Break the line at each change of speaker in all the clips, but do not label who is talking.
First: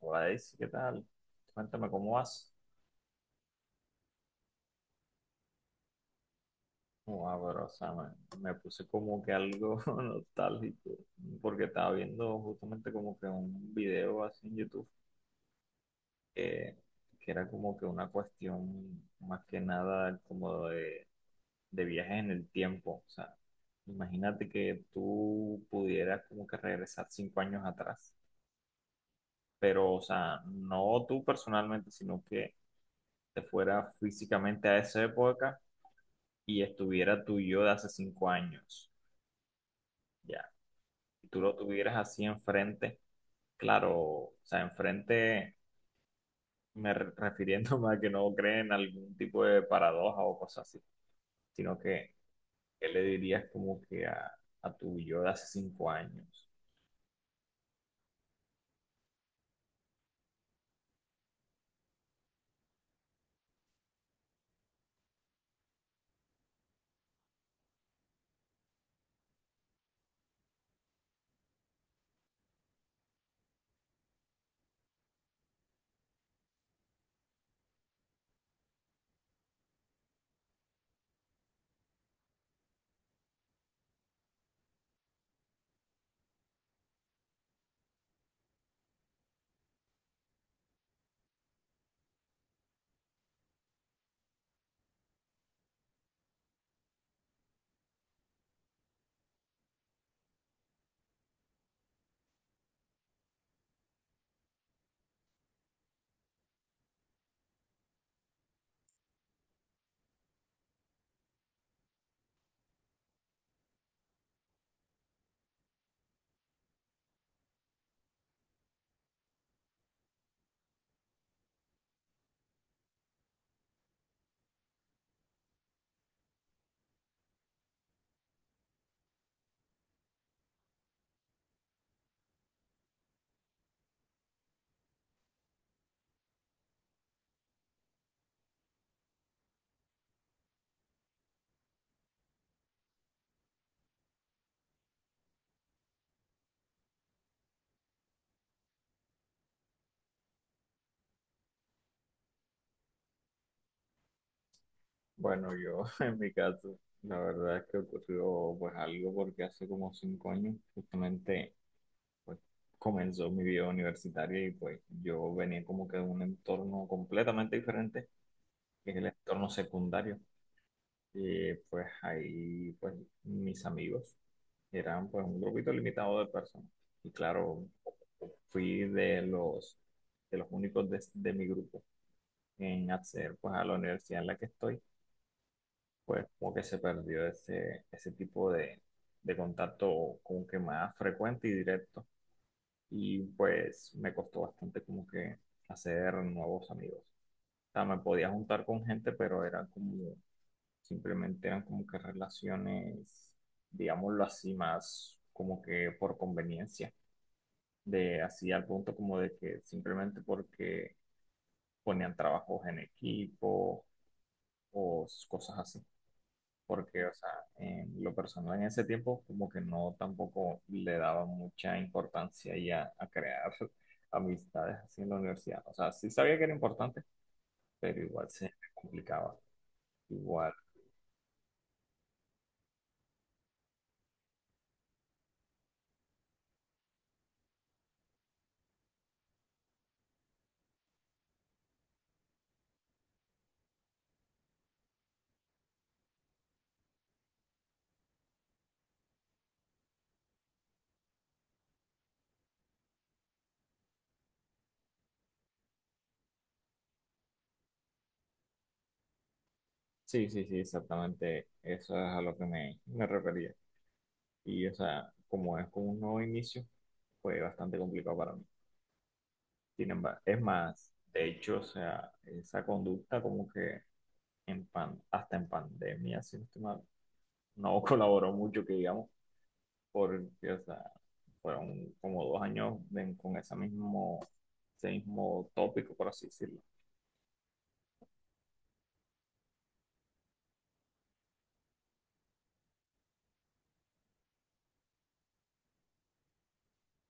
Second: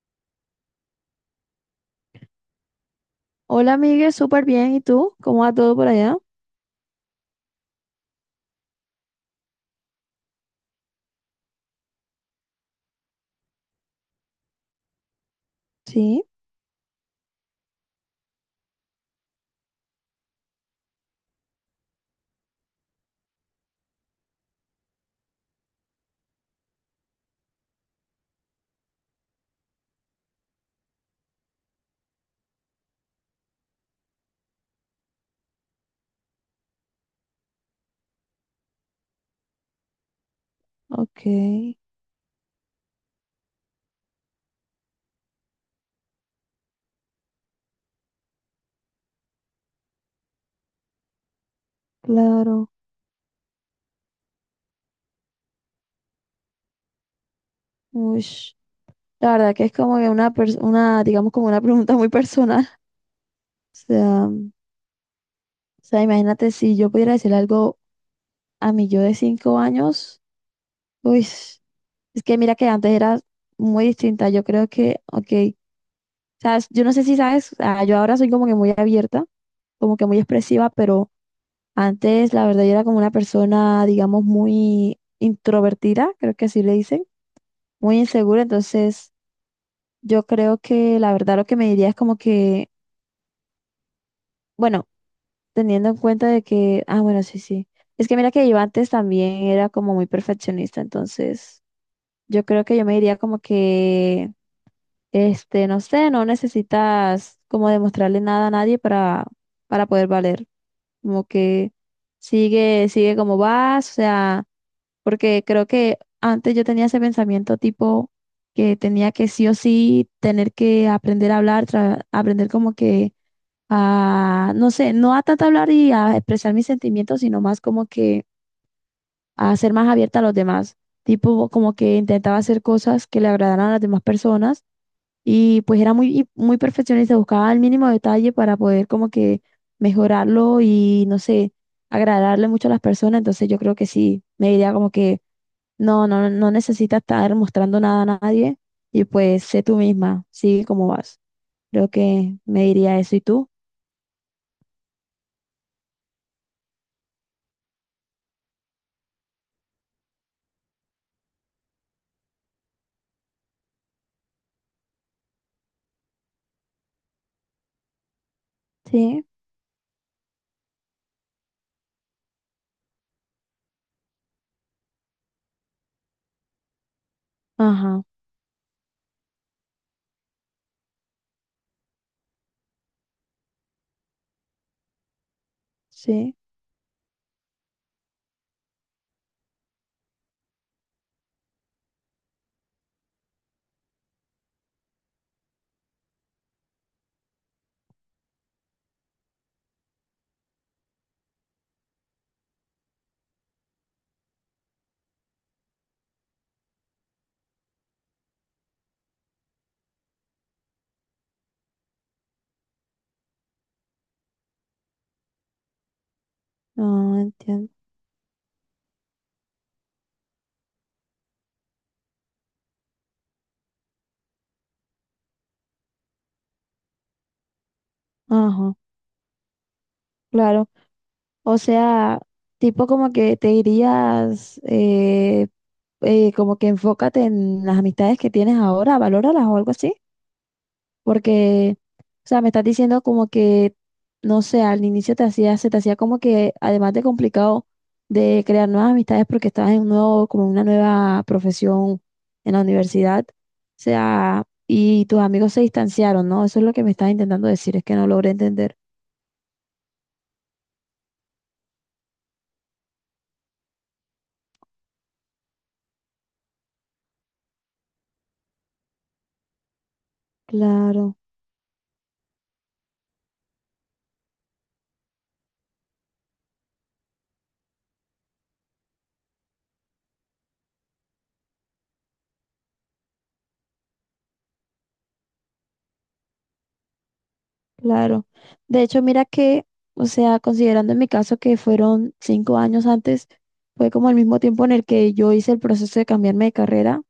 Guadalupe, ¿qué tal? Cuéntame cómo vas.
Hola, Miguel, súper bien. ¿Y tú? ¿Cómo va todo por allá?
Wow, pero, o sea, me puse como que algo nostálgico, porque estaba viendo justamente como que un video así en YouTube
Sí,
que, que era como que una cuestión más que nada como de viajes en el tiempo. O sea, imagínate que tú pudieras como que regresar 5 años atrás, pero, o sea, no tú personalmente, sino que te fuera físicamente a esa época y estuviera tu yo de hace 5 años, ya,
ok,
y tú lo tuvieras así enfrente, claro, o sea, enfrente, refiriéndome a que no creen en algún tipo de paradoja o cosas así, sino que,
claro.
¿qué le dirías como que a, tu yo de hace 5 años?
Ush. La verdad que es como que una, digamos, como una pregunta muy personal. O sea, imagínate si yo pudiera decirle algo a mi yo de 5 años. Uy, es que mira que antes era muy distinta. Yo creo que, ok, sabes, yo no sé si sabes, yo ahora soy como que muy abierta, como que muy expresiva, pero antes, la verdad, yo era como una persona, digamos, muy introvertida, creo que así le dicen, muy insegura. Entonces, yo creo que la verdad lo que me diría es como que, bueno, teniendo en cuenta de que, bueno, sí, sí. Es que mira que yo antes también era como muy perfeccionista. Entonces, yo creo que yo me diría como que, no sé, no necesitas como demostrarle nada a nadie para poder valer. Como que sigue, sigue como vas, o sea. Porque creo que antes yo tenía ese pensamiento tipo que tenía que sí o sí tener que aprender a hablar, aprender como que a, no sé, no a tanto hablar y a expresar mis sentimientos, sino más como que a ser más abierta a los demás. Tipo como que intentaba hacer cosas que le agradaran a las demás personas y pues era muy perfeccionista, buscaba el mínimo detalle para poder como que mejorarlo y no sé, agradarle mucho a las personas. Entonces yo creo que sí, me diría como que no, no, no necesitas estar mostrando nada a nadie y pues sé tú misma, sigue como vas. Creo que me diría eso. ¿Y tú?
Bueno, yo en mi caso, la verdad es que ocurrió pues algo porque hace como 5 años justamente pues comenzó mi vida universitaria y pues yo venía como que de un entorno completamente diferente que es el
Sí,
entorno secundario. Y pues ahí, pues mis amigos eran pues un grupito limitado de personas. Y claro,
ajá,
fui de los, únicos de mi grupo en acceder pues a la universidad en la que estoy. Pues
sí,
como que se perdió ese, tipo de contacto como que más frecuente y directo. Y pues me costó bastante como que hacer nuevos amigos. O sea, me podía juntar con gente, pero era como simplemente eran como que relaciones, digámoslo así, más como que por conveniencia, de así al punto como de que simplemente porque ponían trabajos en equipo o cosas así. Porque, o
no
sea,
entiendo.
en lo personal en ese tiempo como que no tampoco le daba mucha importancia y a crear amistades así en la universidad. O sea, sí sabía que era importante, pero igual se me
Ajá,
complicaba. Igual.
claro. O sea, tipo como que te dirías, como que enfócate en las amistades que tienes ahora, valóralas o algo así. Porque, o sea, me estás diciendo como que, no sé, al inicio se te hacía como que, además de complicado de crear nuevas amistades porque estabas en un nuevo, como una nueva profesión en la universidad, o sea, y tus amigos se distanciaron, ¿no? Eso es lo que me estás intentando decir, es que no logré entender.
Sí, sí, sí, exactamente. Eso es a lo que me refería. Y, o sea, como es como un nuevo inicio, fue bastante complicado para mí. Sin embargo, es más,
Claro,
de hecho, o sea, esa conducta como que hasta en pandemia, si no estoy mal, no colaboró mucho, que digamos, porque, o sea, fueron como 2 años con ese mismo, tópico, por así decirlo.
claro. De hecho, mira que, o sea, considerando en mi caso que fueron 5 años antes, fue como el mismo tiempo en el que yo hice el proceso de cambiarme de carrera.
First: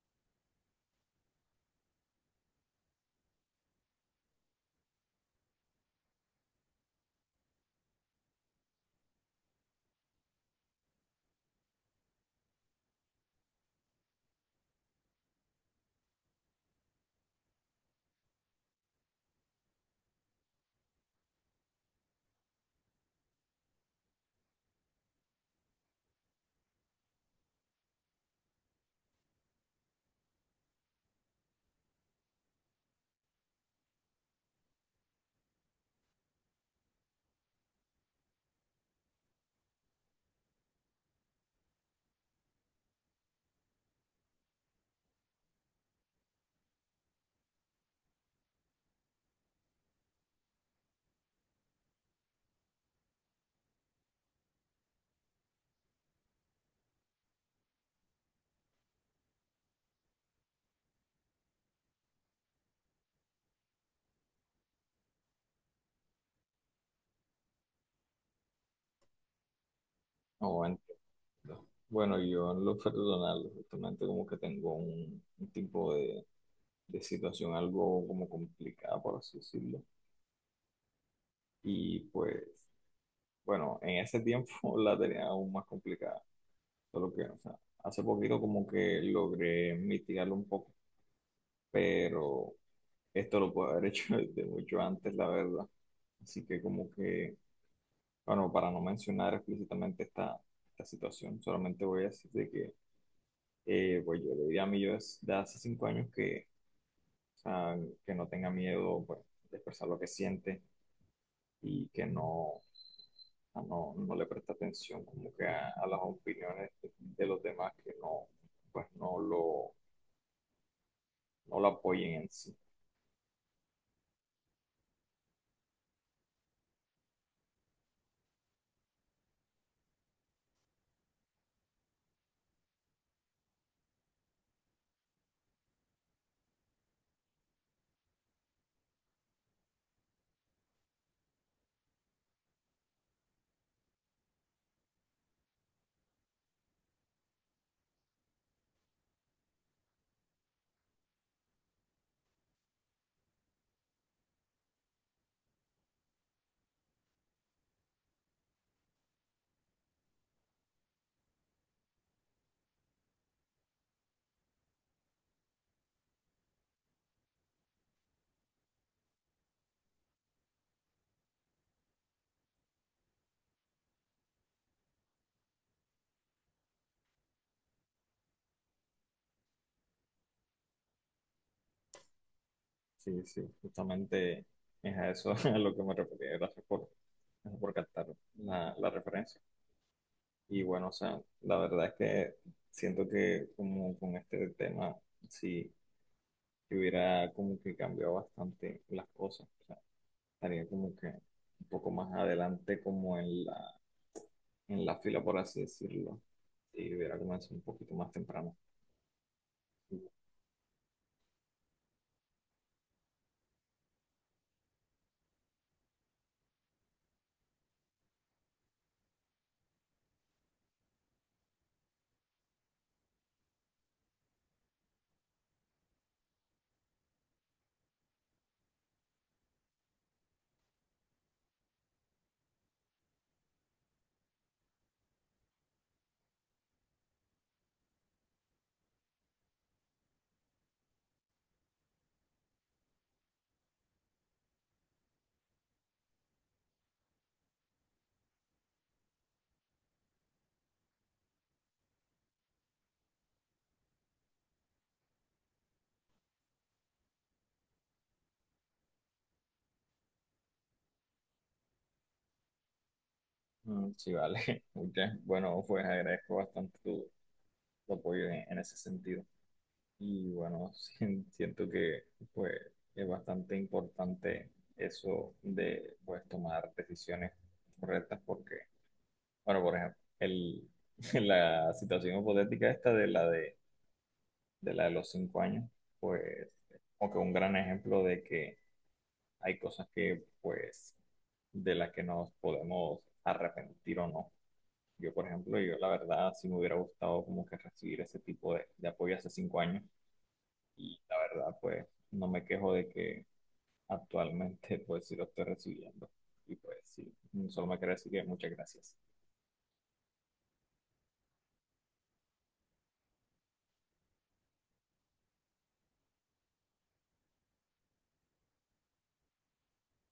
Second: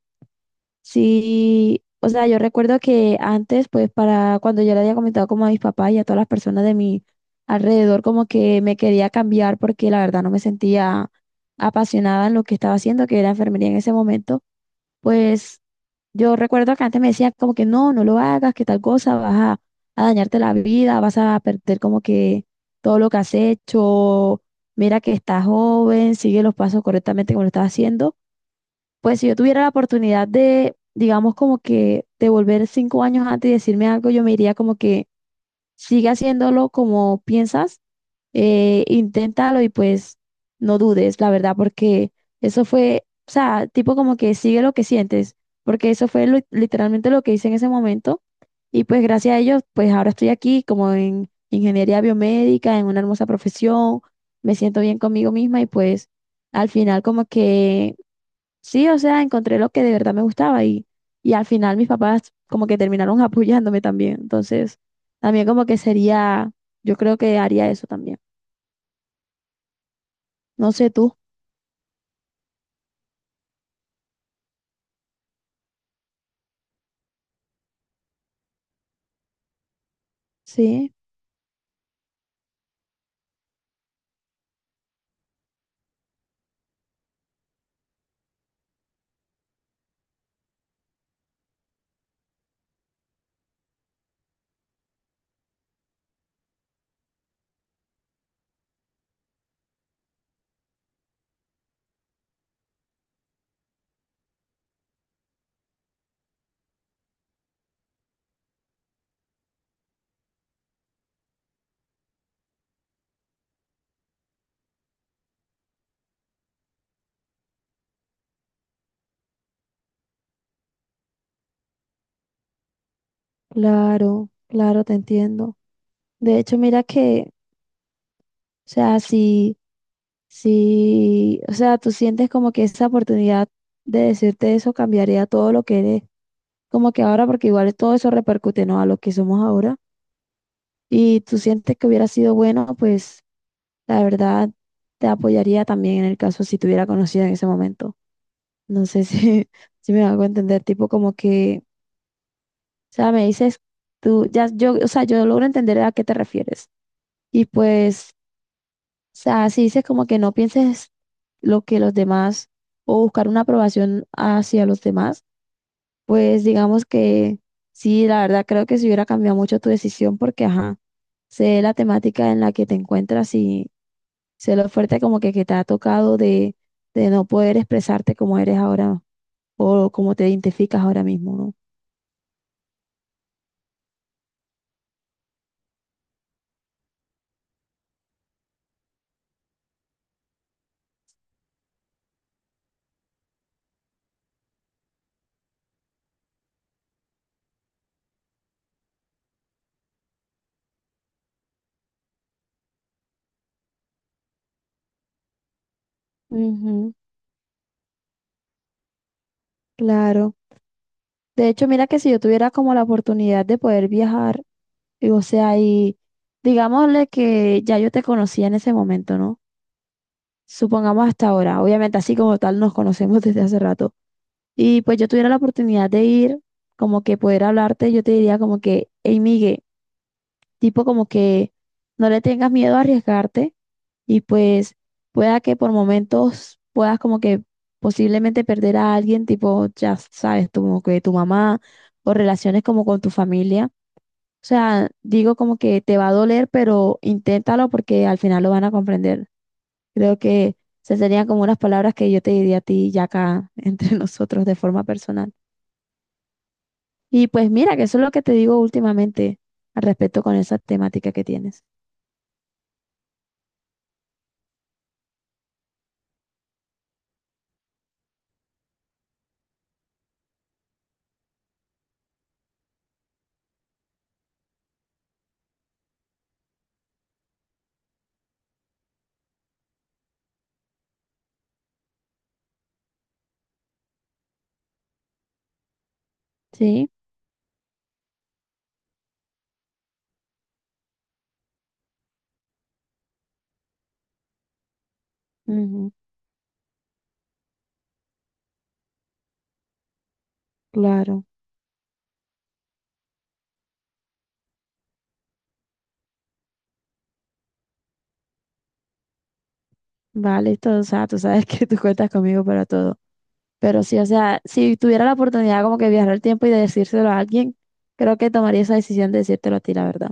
Sí, o sea, yo recuerdo que antes, pues para cuando yo le había comentado como a mis papás y a todas las personas de mi alrededor, como que me quería cambiar porque la verdad no me sentía apasionada en lo que estaba haciendo, que era enfermería en ese momento, pues yo recuerdo que antes me decían como que no, no lo hagas, que tal cosa, vas a dañarte la vida, vas a perder como que todo lo que has hecho, mira que estás joven, sigue los pasos correctamente como lo estás haciendo. Pues si yo tuviera la oportunidad de, digamos, como que de volver 5 años antes y decirme algo, yo me diría como que sigue haciéndolo como piensas, inténtalo y pues no dudes, la verdad, porque eso fue, o sea, tipo como que sigue lo que sientes, porque eso fue literalmente lo que hice en ese momento y pues gracias a ellos, pues ahora estoy aquí como en ingeniería biomédica, en una hermosa profesión, me siento bien conmigo misma y pues al final como que, sí, o sea, encontré lo que de verdad me gustaba y al final mis papás como que terminaron apoyándome también. Entonces, también como que sería, yo creo que haría eso también.
No,
No sé
entiendo.
tú.
Bueno, yo en lo personal, justamente como que tengo un, tipo de situación algo como complicada, por así decirlo.
Sí,
Y pues, bueno, en ese tiempo la tenía aún más complicada, solo que, o sea, hace poquito como que logré mitigarlo un poco, pero esto lo puedo haber hecho desde mucho antes, la verdad. Así que como que, bueno, para no mencionar explícitamente esta, situación, solamente voy a decir de que, pues yo le diría a mi yo de hace 5 años que sea, que no tenga miedo pues, de expresar lo que siente y que no, a no le preste atención como que a, las opiniones de los demás que no, pues no lo apoyen en sí.
claro, claro, te entiendo. De hecho, mira que, o sea, si, o sea, tú sientes como que esa oportunidad de decirte eso cambiaría todo lo que eres, como que ahora, porque igual todo eso repercute, ¿no? A lo que somos ahora. Y tú sientes que hubiera sido bueno, pues la verdad, te apoyaría también en el caso si te hubiera conocido en ese momento. No sé si, si me hago entender, tipo como que, o sea, me dices tú, ya, yo, o sea, yo logro entender a qué te refieres. Y pues, o sea, si dices como que no pienses lo que los demás o buscar una aprobación hacia los demás, pues digamos que sí, la verdad creo que si hubiera cambiado mucho tu decisión porque, ajá, sé la temática en la que te encuentras y sé lo fuerte como que te ha tocado de no poder expresarte como eres ahora o como te identificas ahora mismo, ¿no?
Sí, sí, justamente es a eso a lo que me refería. Gracias por captar la referencia. Y bueno, o sea, la verdad es que siento que como con este tema, sí, que hubiera como que cambiado bastante las cosas. O sea, estaría como que un poco más adelante como en la, fila, por así decirlo.
Ujú,
Y hubiera comenzado un poquito más temprano.
claro. De hecho, mira que si yo tuviera como la oportunidad de poder viajar, y, o sea, y digámosle que ya yo te conocía en ese momento, ¿no? Supongamos hasta ahora, obviamente así como tal nos conocemos desde hace rato. Y pues yo tuviera la oportunidad de ir, como que poder hablarte, yo te diría como que, hey, Migue, tipo como que no le tengas miedo a arriesgarte y pues pueda que por momentos puedas como que posiblemente perder a alguien, tipo, ya sabes, como que tu mamá o relaciones como con tu familia. O sea, digo como que te va a doler, pero inténtalo porque al final lo van a comprender. Creo que esas serían como unas palabras que yo te diría a ti ya acá entre nosotros de forma personal. Y pues mira, que eso es lo que te digo últimamente al respecto con esa temática que tienes.
Mm, sí, vale. Bueno, pues agradezco bastante tu, apoyo en ese sentido. Y bueno, sí, siento que pues es bastante importante eso de pues tomar decisiones correctas porque bueno, por ejemplo, la situación hipotética esta de la de los 5 años, pues,
Sí,
como que un gran ejemplo de que hay cosas que, pues, de las que nos podemos arrepentir o no. Yo, por ejemplo, yo la
ujú,
verdad sí me hubiera gustado como que recibir ese tipo de apoyo hace 5 años y la
claro.
verdad, pues, no me quejo de que actualmente, pues, sí lo estoy recibiendo. Y pues, sí, solo me queda decir que muchas gracias.
Vale, todo, o sea, tú sabes que tú cuentas conmigo para todo. Pero sí, o sea, si tuviera la oportunidad como que de viajar el tiempo y de decírselo a alguien, creo que tomaría esa decisión de decírtelo a ti, la verdad.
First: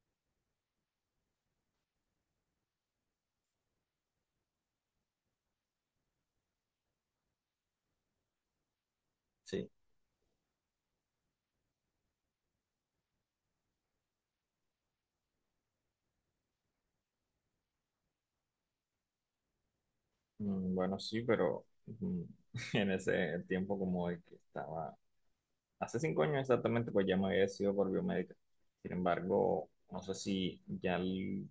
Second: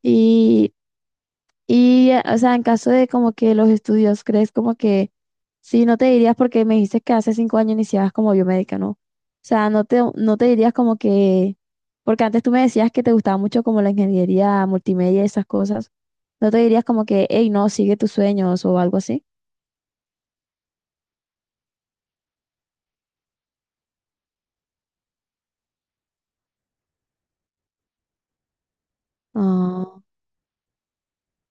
Y, y, o sea, en caso de como que los estudios, ¿crees como que sí, no te dirías porque me dijiste que hace 5 años iniciabas como biomédica, ¿no? O
Sí,
sea, no te dirías como que, porque antes tú me decías que te gustaba mucho como la ingeniería multimedia y esas cosas, no te dirías como que, hey, no, sigue tus sueños o algo así.
mm, bueno, sí, pero en ese tiempo como el que estaba, hace 5 años exactamente, pues ya me había decidido por biomédica. Sin embargo, no
Ah,
sé si ya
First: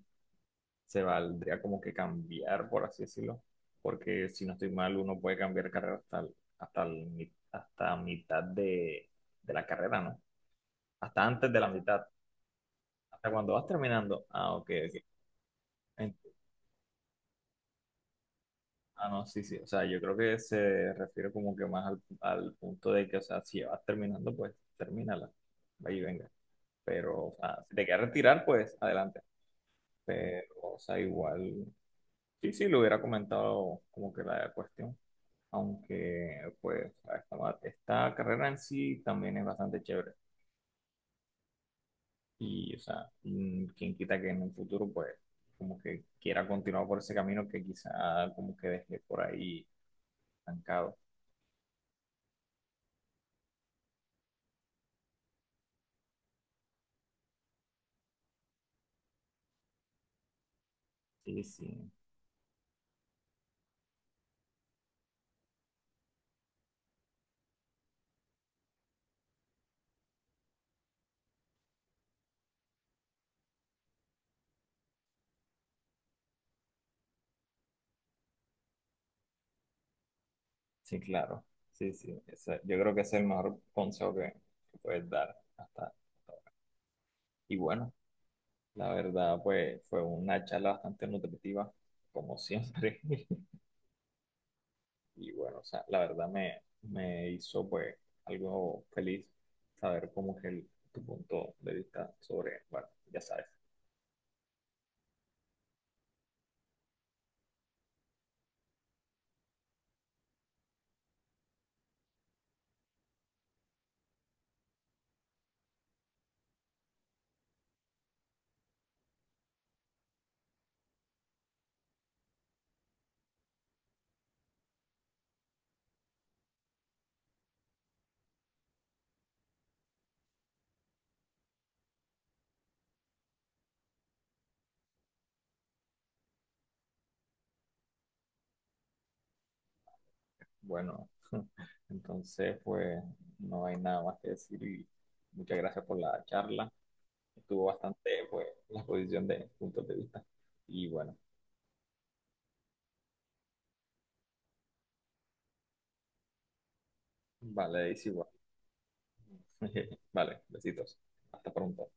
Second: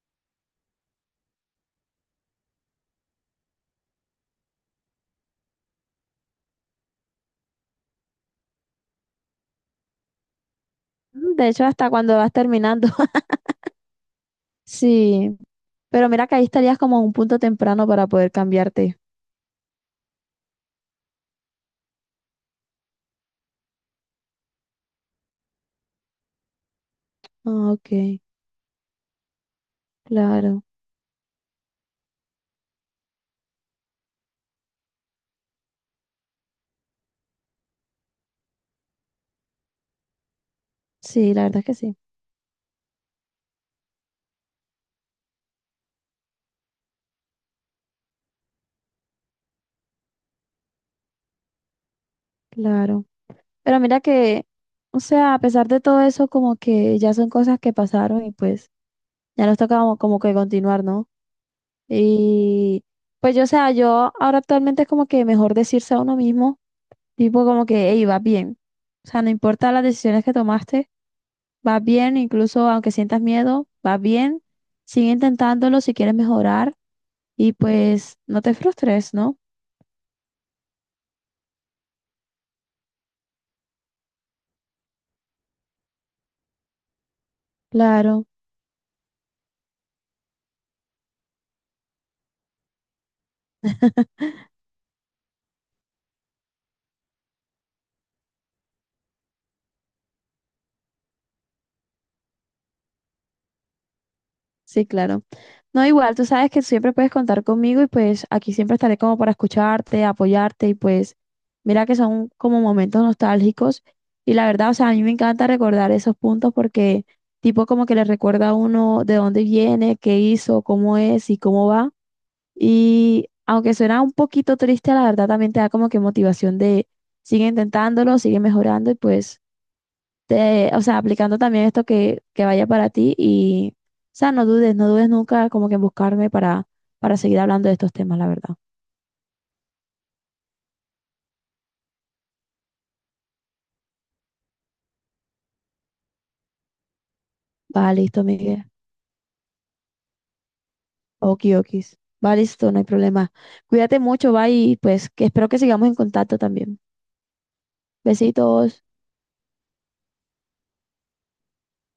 se valdría como que cambiar, por así decirlo, porque si no estoy mal, uno puede cambiar carrera hasta, hasta, hasta mitad de, la carrera, ¿no? Hasta
mm, de
antes de
hecho,
la
hasta
mitad,
cuando vas terminando.
hasta cuando vas terminando. Ah, ok,
Sí, pero mira que
ok.
ahí estarías como a un punto temprano para poder cambiarte.
Ah, no, sí, sí. O sea, yo creo que se refiere como que más al punto de que, o sea, si ya vas terminando, pues termínala. Ahí venga. Pero, o sea,
Ah,
si te
ok,
quieres retirar, pues adelante. Pero,
claro.
o sea, igual, sí, sí, le hubiera comentado como que la cuestión. Aunque, pues, esta carrera en sí también es bastante chévere.
Sí, la verdad es que sí,
Y, o sea, quien quita que en un futuro, pues, como que quiera continuar por ese camino que quizá como que dejé por ahí estancado.
claro. Pero mira que, o sea, a pesar de todo eso, como que ya son cosas que pasaron y pues ya nos toca como que continuar, ¿no?
Sí, sí.
Y pues yo, o sea, yo ahora actualmente es como que mejor decirse a uno mismo, tipo como que, hey, vas bien. O sea, no importa las decisiones que tomaste. Vas bien, incluso aunque sientas miedo, vas bien. Sigue intentándolo si quieres mejorar y pues no te frustres, ¿no?
Sí, claro. Sí, sí. Yo creo que ese es el mejor consejo que, puedes dar hasta. Y bueno,
Claro.
la verdad, pues fue una charla bastante nutritiva, como siempre. Y bueno, o sea, la verdad me hizo pues algo feliz saber cómo es tu punto de vista sobre, bueno, ya sabes.
Sí, claro. No, igual, tú sabes que siempre puedes contar conmigo y pues aquí siempre estaré como para escucharte, apoyarte y pues mira que son como momentos nostálgicos y la verdad, o sea, a mí me encanta recordar esos puntos porque tipo como que le recuerda a uno de dónde viene, qué hizo, cómo es y cómo va. Y aunque suena un poquito triste, la verdad también te da como que motivación de sigue intentándolo, sigue mejorando y pues, o sea, aplicando también esto que vaya para ti y, o sea, no dudes, no dudes nunca como que en buscarme para seguir hablando de estos temas, la verdad.
Bueno, entonces pues no hay nada más que decir y muchas gracias por la charla. Estuvo
Va,
bastante,
listo,
pues,
Miguel.
la exposición de puntos de vista. Y bueno,
Okiokis. Va, listo, no hay problema. Cuídate mucho, va y pues que espero que sigamos en contacto también.
vale, es igual.
Besitos.
Vale, besitos. Hasta pronto.